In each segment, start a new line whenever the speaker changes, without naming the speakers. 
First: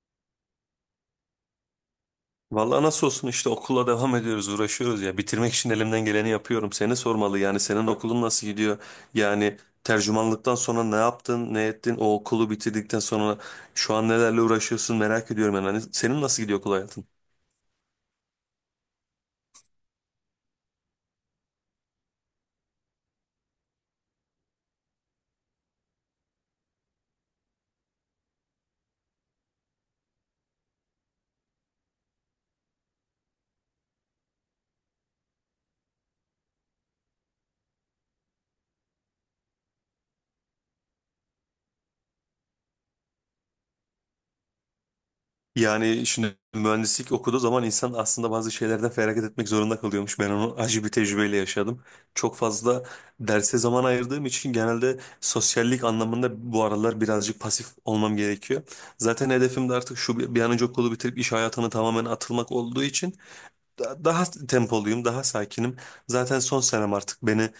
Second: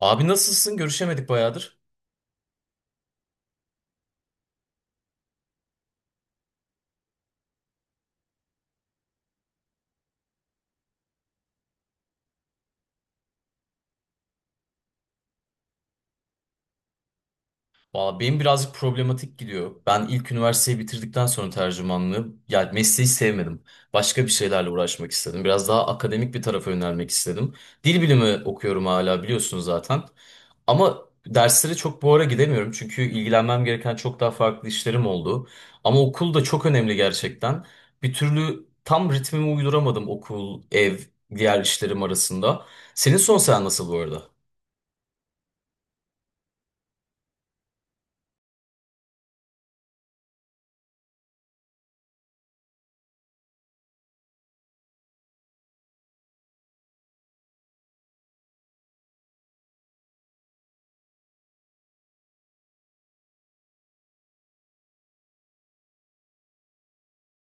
Abi nasılsın? Görüşemedik bayağıdır.
Vallahi nasıl olsun işte okula devam ediyoruz, uğraşıyoruz ya. Bitirmek için elimden geleni yapıyorum. Seni sormalı, yani senin okulun nasıl gidiyor? Yani tercümanlıktan sonra ne yaptın, ne ettin? O okulu bitirdikten sonra şu an nelerle uğraşıyorsun merak ediyorum yani. Hani senin nasıl gidiyor okul hayatın?
Valla benim birazcık problematik gidiyor. Ben ilk üniversiteyi bitirdikten sonra tercümanlığı, yani mesleği sevmedim. Başka bir şeylerle uğraşmak istedim. Biraz daha akademik bir tarafa yönelmek istedim. Dil bilimi okuyorum hala biliyorsun zaten. Ama derslere çok bu ara gidemiyorum. Çünkü ilgilenmem gereken çok daha farklı işlerim oldu. Ama okul da çok önemli gerçekten. Bir türlü tam ritmimi uyduramadım okul, ev, diğer işlerim arasında. Senin son sen nasıl bu arada?
Yani şimdi mühendislik okuduğu zaman insan aslında bazı şeylerden feragat etmek zorunda kalıyormuş. Ben onu acı bir tecrübeyle yaşadım. Çok fazla derse zaman ayırdığım için genelde sosyallik anlamında bu aralar birazcık pasif olmam gerekiyor. Zaten hedefim de artık şu bir an önce okulu bitirip iş hayatına tamamen atılmak olduğu için daha tempoluyum, daha sakinim. Zaten son senem artık beni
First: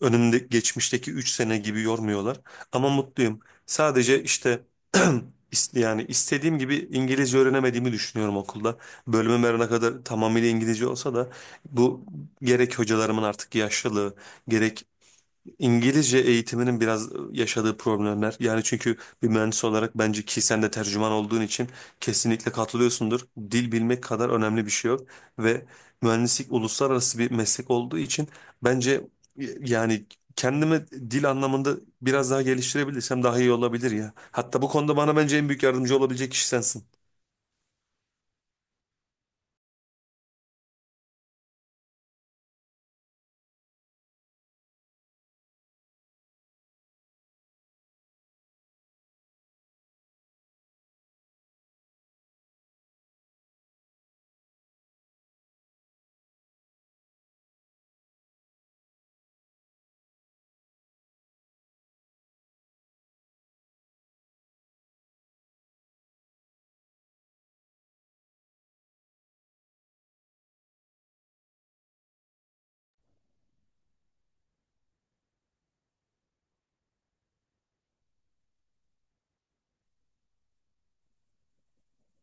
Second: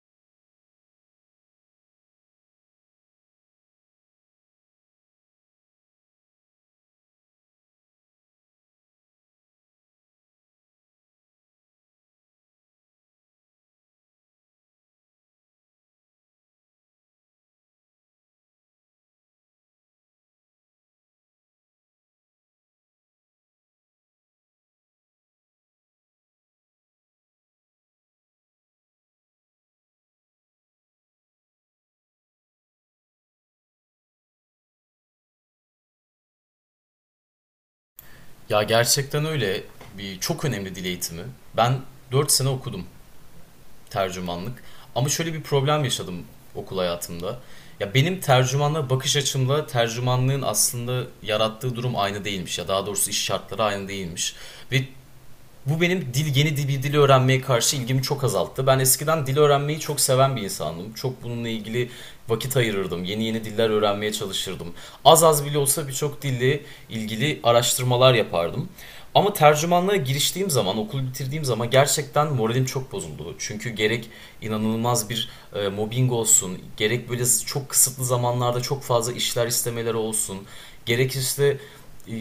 önümde geçmişteki 3 sene gibi yormuyorlar. Ama mutluyum. Sadece işte yani istediğim gibi İngilizce öğrenemediğimi düşünüyorum okulda. Bölümüm her ne kadar tamamıyla İngilizce olsa da bu gerek hocalarımın artık yaşlılığı, gerek İngilizce eğitiminin biraz yaşadığı problemler. Yani çünkü bir mühendis olarak bence ki sen de tercüman olduğun için kesinlikle katılıyorsundur. Dil bilmek kadar önemli bir şey yok. Ve mühendislik uluslararası bir meslek olduğu için bence yani kendimi dil anlamında biraz daha geliştirebilirsem daha iyi olabilir ya. Hatta bu konuda bana bence en büyük yardımcı olabilecek kişi sensin.
Ya gerçekten öyle bir çok önemli dil eğitimi. Ben 4 sene okudum tercümanlık. Ama şöyle bir problem yaşadım okul hayatımda. Ya benim tercümanla bakış açımla tercümanlığın aslında yarattığı durum aynı değilmiş, ya daha doğrusu iş şartları aynı değilmiş. Ve bu benim yeni bir dil öğrenmeye karşı ilgimi çok azalttı. Ben eskiden dil öğrenmeyi çok seven bir insandım. Çok bununla ilgili vakit ayırırdım. Yeni yeni diller öğrenmeye çalışırdım. Az az bile olsa birçok dille ilgili araştırmalar yapardım. Ama tercümanlığa giriştiğim zaman, okul bitirdiğim zaman gerçekten moralim çok bozuldu. Çünkü gerek inanılmaz bir mobbing olsun, gerek böyle çok kısıtlı zamanlarda çok fazla işler istemeleri olsun, gerek işte e,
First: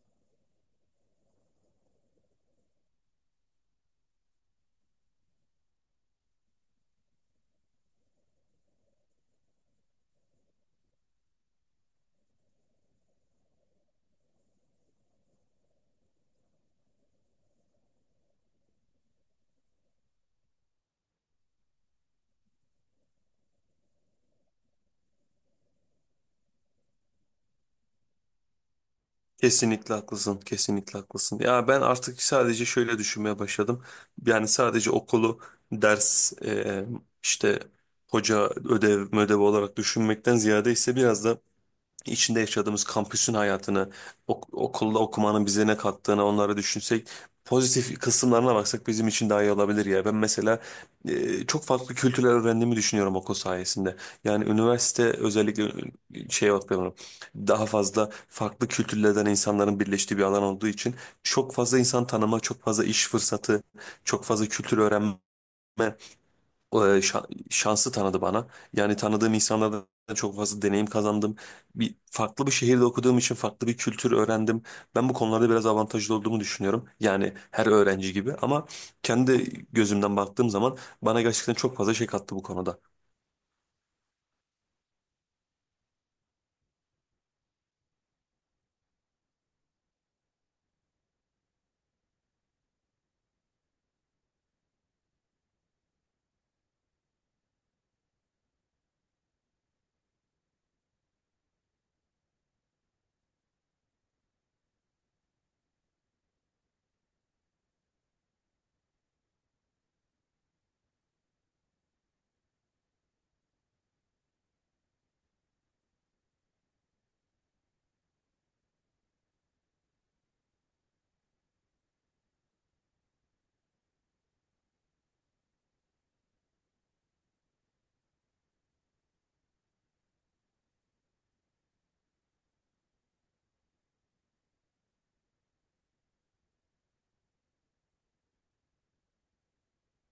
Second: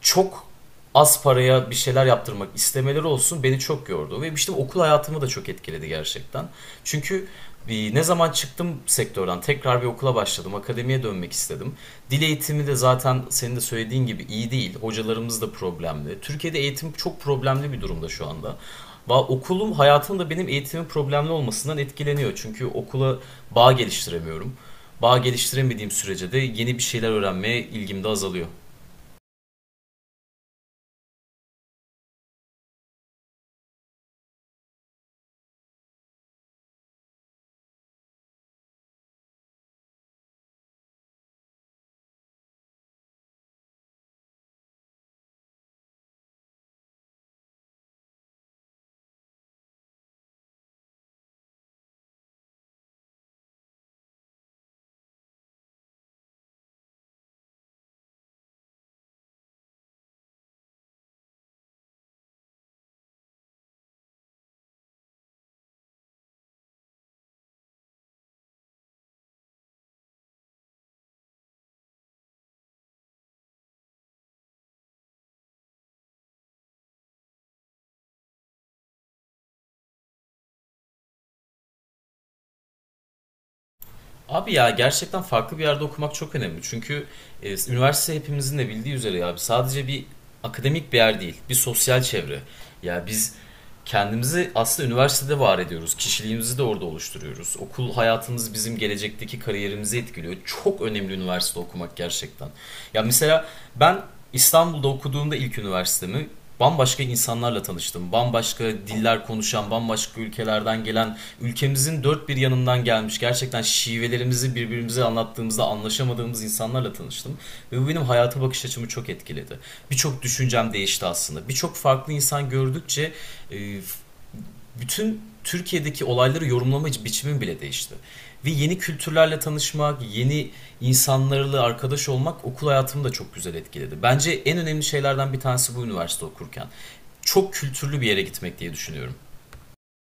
çok az paraya bir şeyler yaptırmak istemeleri olsun beni çok yordu. Ve işte okul hayatımı da çok etkiledi gerçekten. Çünkü e, ne zaman çıktım sektörden tekrar bir okula başladım. Akademiye dönmek istedim. Dil eğitimi de zaten senin de söylediğin gibi iyi değil. Hocalarımız da problemli. Türkiye'de eğitim çok problemli bir durumda şu anda. Okulum hayatım da benim eğitimin problemli olmasından etkileniyor. Çünkü okula bağ geliştiremiyorum. Bağ geliştiremediğim sürece de yeni bir şeyler öğrenmeye ilgim de azalıyor.
Kesinlikle haklısın, kesinlikle haklısın. Ya ben artık sadece şöyle düşünmeye başladım. Yani sadece okulu ders işte hoca ödev olarak düşünmekten ziyade ise biraz da içinde yaşadığımız kampüsün hayatını, okulda okumanın bize ne kattığını onları düşünsek, pozitif kısımlarına baksak bizim için daha iyi olabilir ya. Ben mesela çok farklı kültürler öğrendiğimi düşünüyorum okul sayesinde. Yani üniversite özellikle şey bakıyorum, daha fazla farklı kültürlerden insanların birleştiği bir alan olduğu için çok fazla insan tanıma, çok fazla iş fırsatı, çok fazla kültür öğrenme şansı tanıdı bana. Yani tanıdığım insanlardan çok fazla deneyim kazandım. Bir farklı bir şehirde okuduğum için farklı bir kültür öğrendim. Ben bu konularda biraz avantajlı olduğumu düşünüyorum. Yani her öğrenci gibi ama kendi gözümden baktığım zaman bana gerçekten çok fazla şey kattı bu konuda.
Abi ya gerçekten farklı bir yerde okumak çok önemli. Çünkü üniversite hepimizin de bildiği üzere ya sadece bir akademik bir yer değil, bir sosyal çevre. Ya biz kendimizi aslında üniversitede var ediyoruz. Kişiliğimizi de orada oluşturuyoruz. Okul hayatımız bizim gelecekteki kariyerimizi etkiliyor. Çok önemli üniversite okumak gerçekten. Ya mesela ben İstanbul'da okuduğumda ilk üniversitemi bambaşka insanlarla tanıştım. Bambaşka diller konuşan, bambaşka ülkelerden gelen, ülkemizin dört bir yanından gelmiş, gerçekten şivelerimizi birbirimize anlattığımızda anlaşamadığımız insanlarla tanıştım. Ve bu benim hayata bakış açımı çok etkiledi. Birçok düşüncem değişti aslında. Birçok farklı insan gördükçe e, bütün Türkiye'deki olayları yorumlama biçimim bile değişti. Ve yeni kültürlerle tanışmak, yeni insanlarla arkadaş olmak okul hayatımı da çok güzel etkiledi. Bence en önemli şeylerden bir tanesi bu üniversite okurken. Çok kültürlü bir yere gitmek diye düşünüyorum.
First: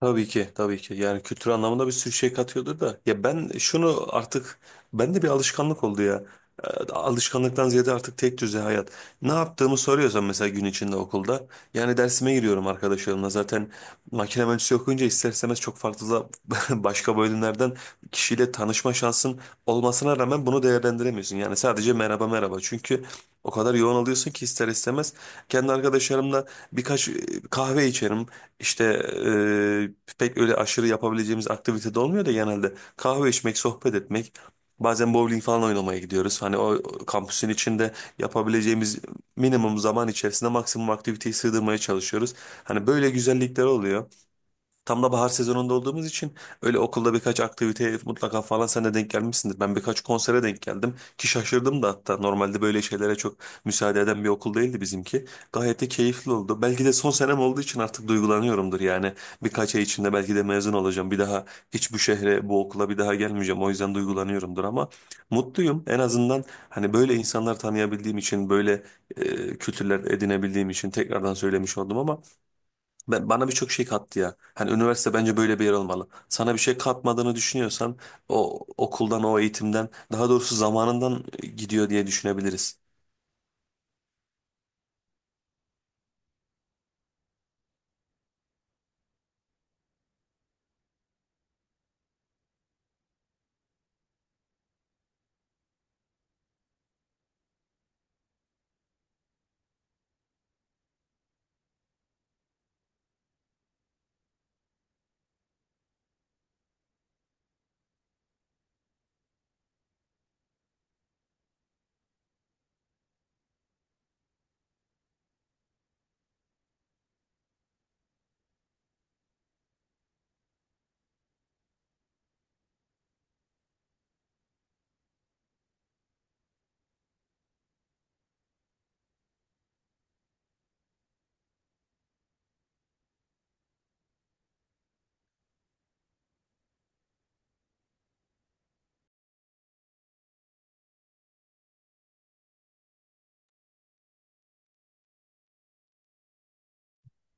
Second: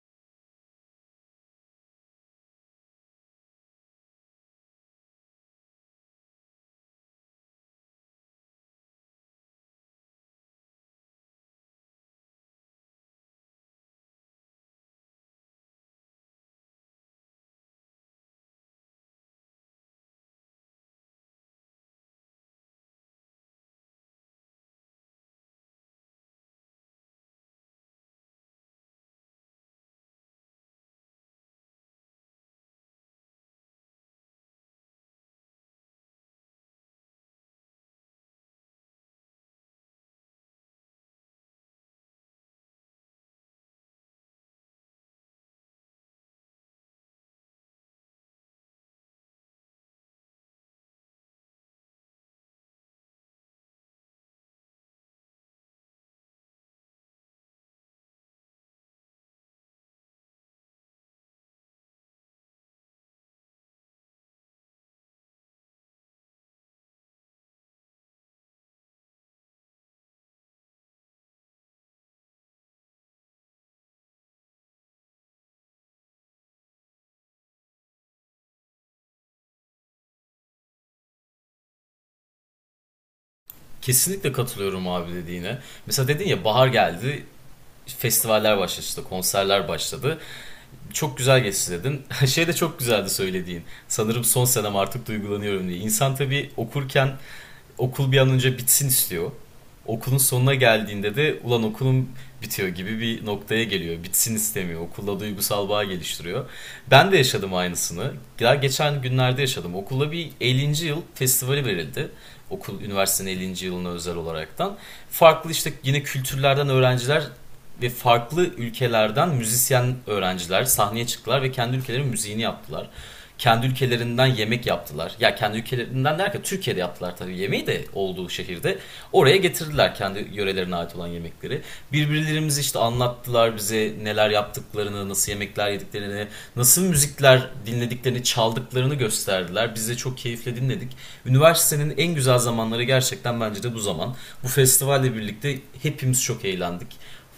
Tabii ki, tabii ki. Yani kültür anlamında bir sürü şey katıyordur da. Ya ben şunu artık, bende bir alışkanlık oldu ya. Alışkanlıktan ziyade artık tek düze hayat. Ne yaptığımı soruyorsan mesela gün içinde okulda. Yani dersime giriyorum arkadaşlarımla. Zaten makine mühendisliği okuyunca ister istemez çok farklı da başka bölümlerden kişiyle tanışma şansın olmasına rağmen bunu değerlendiremiyorsun. Yani sadece merhaba merhaba. Çünkü o kadar yoğun oluyorsun ki ister istemez. Kendi arkadaşlarımla birkaç kahve içerim. İşte pek öyle aşırı yapabileceğimiz aktivite de olmuyor da genelde kahve içmek, sohbet etmek, bazen bowling falan oynamaya gidiyoruz. Hani o kampüsün içinde yapabileceğimiz minimum zaman içerisinde maksimum aktiviteyi sığdırmaya çalışıyoruz. Hani böyle güzellikler oluyor. Tam da bahar sezonunda olduğumuz için öyle okulda birkaç aktiviteye mutlaka falan sen de denk gelmişsindir. Ben birkaç konsere denk geldim ki şaşırdım da, hatta normalde böyle şeylere çok müsaade eden bir okul değildi bizimki. Gayet de keyifli oldu. Belki de son senem olduğu için artık duygulanıyorumdur yani. Birkaç ay içinde belki de mezun olacağım. Bir daha hiç bu şehre, bu okula bir daha gelmeyeceğim. O yüzden duygulanıyorumdur ama mutluyum. En azından hani böyle insanlar tanıyabildiğim için, böyle kültürler edinebildiğim için tekrardan söylemiş oldum ama ben, bana birçok şey kattı ya. Hani üniversite bence böyle bir yer olmalı. Sana bir şey katmadığını düşünüyorsan o okuldan, o eğitimden, daha doğrusu zamanından gidiyor diye düşünebiliriz.
Kesinlikle katılıyorum abi dediğine. Mesela dedin ya bahar geldi, festivaller başladı, konserler başladı. Çok güzel geçti dedin. Şey de çok güzeldi söylediğin. Sanırım son senem artık duygulanıyorum diye. İnsan tabii okurken okul bir an önce bitsin istiyor. Okulun sonuna geldiğinde de ulan okulum bitiyor gibi bir noktaya geliyor. Bitsin istemiyor. Okulla duygusal bağ geliştiriyor. Ben de yaşadım aynısını. Daha geçen günlerde yaşadım. Okulda bir 50. yıl festivali verildi. Okul üniversitenin 50. yılına özel olaraktan. Farklı işte yine kültürlerden öğrenciler ve farklı ülkelerden müzisyen öğrenciler sahneye çıktılar ve kendi ülkelerinin müziğini yaptılar. Kendi ülkelerinden yemek yaptılar. Ya kendi ülkelerinden derken Türkiye'de yaptılar tabii yemeği de olduğu şehirde. Oraya getirdiler kendi yörelerine ait olan yemekleri. Birbirlerimizi işte anlattılar bize neler yaptıklarını, nasıl yemekler yediklerini, nasıl müzikler dinlediklerini, çaldıklarını gösterdiler. Biz de çok keyifle dinledik. Üniversitenin en güzel zamanları gerçekten bence de bu zaman. Bu festivalle birlikte hepimiz çok eğlendik,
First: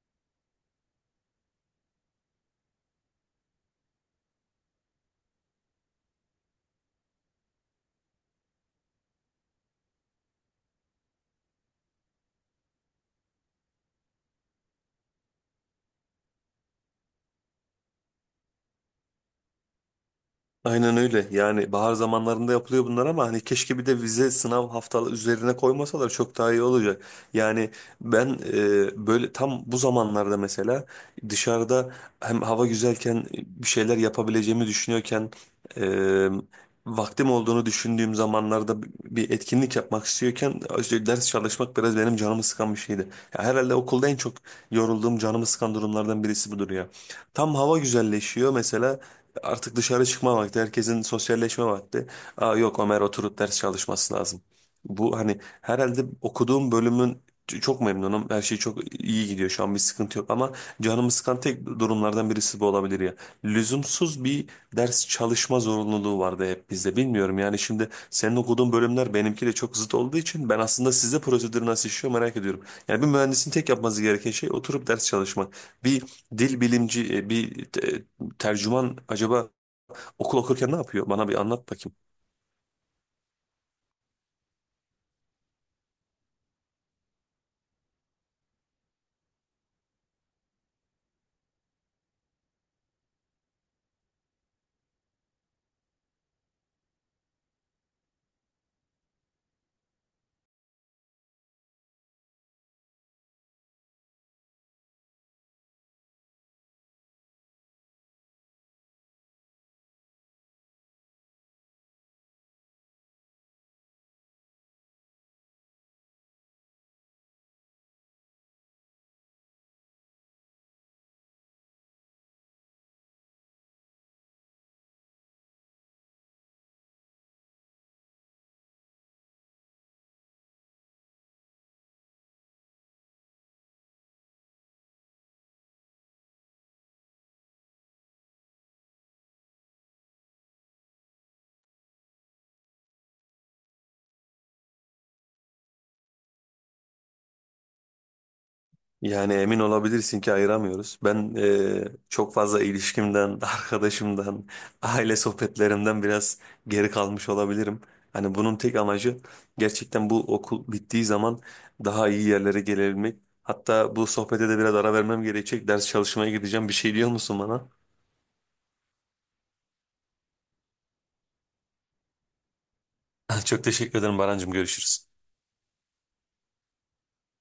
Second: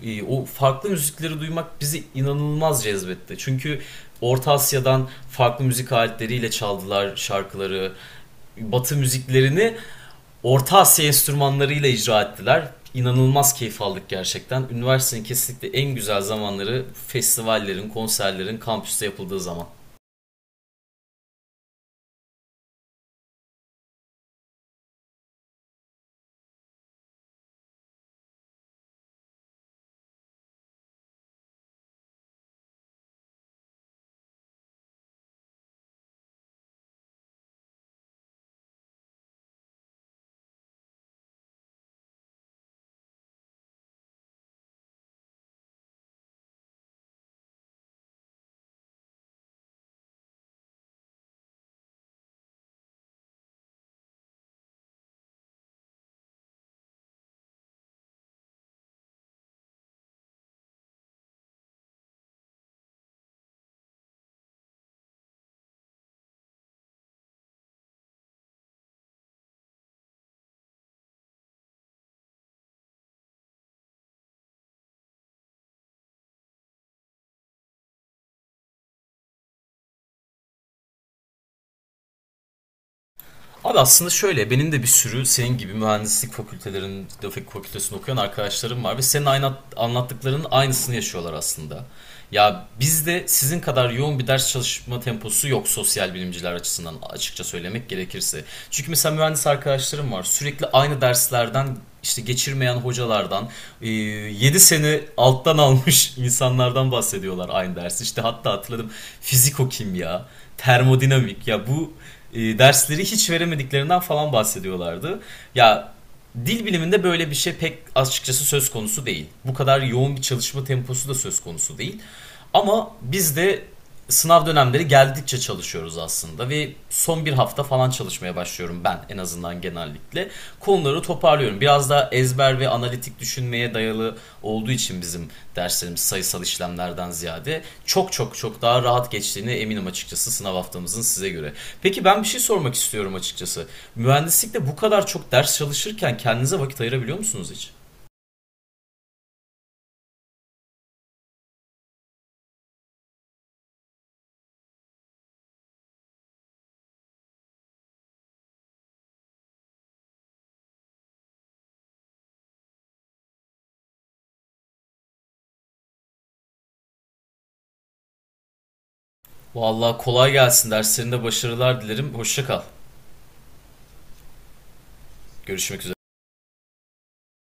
o farklı müzikleri duymak bizi inanılmaz cezbetti. Çünkü Orta Asya'dan farklı müzik aletleriyle çaldılar şarkıları. Batı müziklerini Orta Asya enstrümanlarıyla icra ettiler. İnanılmaz keyif aldık gerçekten. Üniversitenin kesinlikle en güzel zamanları festivallerin, konserlerin kampüste yapıldığı zaman.
Aynen öyle. Yani bahar zamanlarında yapılıyor bunlar ama hani keşke bir de vize sınav haftalı üzerine koymasalar çok daha iyi olacak. Yani ben böyle tam bu zamanlarda mesela dışarıda hem hava güzelken bir şeyler yapabileceğimi düşünüyorken e, vaktim olduğunu düşündüğüm zamanlarda bir etkinlik yapmak istiyorken işte ders çalışmak biraz benim canımı sıkan bir şeydi. Ya herhalde okulda en çok yorulduğum canımı sıkan durumlardan birisi budur ya. Tam hava güzelleşiyor mesela, artık dışarı çıkma vakti, herkesin sosyalleşme vakti. Aa, yok Ömer oturup ders çalışması lazım. Bu hani herhalde okuduğum bölümün çok memnunum. Her şey çok iyi gidiyor şu an, bir sıkıntı yok ama canımı sıkan tek durumlardan birisi bu olabilir ya. Lüzumsuz bir ders çalışma zorunluluğu vardı hep bizde. Bilmiyorum yani, şimdi senin okuduğun bölümler benimkiyle çok zıt olduğu için ben aslında size prosedür nasıl işliyor merak ediyorum. Yani bir mühendisin tek yapması gereken şey oturup ders çalışmak. Bir dil bilimci, bir tercüman acaba okul okurken ne yapıyor? Bana bir anlat bakayım.
Abi aslında şöyle benim de bir sürü senin gibi mühendislik fakültelerinin grafik fakültesini okuyan arkadaşlarım var ve senin aynı anlattıklarının aynısını yaşıyorlar aslında. Ya bizde sizin kadar yoğun bir ders çalışma temposu yok sosyal bilimciler açısından açıkça söylemek gerekirse. Çünkü mesela mühendis arkadaşlarım var sürekli aynı derslerden işte geçirmeyen hocalardan 7 sene alttan almış insanlardan bahsediyorlar aynı dersi. İşte hatta hatırladım fiziko kimya, termodinamik ya bu dersleri hiç veremediklerinden falan bahsediyorlardı. Ya dil biliminde böyle bir şey pek açıkçası söz konusu değil. Bu kadar yoğun bir çalışma temposu da söz konusu değil. Ama biz de sınav dönemleri geldikçe çalışıyoruz aslında ve son bir hafta falan çalışmaya başlıyorum, ben en azından genelde konuları toparlıyorum. Biraz daha ezber ve analitik düşünmeye dayalı olduğu için bizim derslerimiz sayısal işlemlerden ziyade çok çok çok daha rahat geçtiğine eminim açıkçası sınav haftamızın size göre. Peki ben bir şey sormak istiyorum açıkçası. Mühendislikte bu kadar çok ders çalışırken kendinize vakit ayırabiliyor musunuz hiç?
Yani emin olabilirsin ki ayıramıyoruz. Ben çok fazla ilişkimden, arkadaşımdan, aile sohbetlerimden biraz geri kalmış olabilirim. Hani bunun tek amacı gerçekten bu okul bittiği zaman daha iyi yerlere gelebilmek. Hatta bu sohbete de biraz ara vermem gerekecek. Ders çalışmaya gideceğim. Bir şey diyor musun bana?
Vallahi kolay gelsin. Derslerinde başarılar dilerim. Hoşça kal.
Çok teşekkür ederim Barancığım. Görüşürüz.
Görüşmek üzere.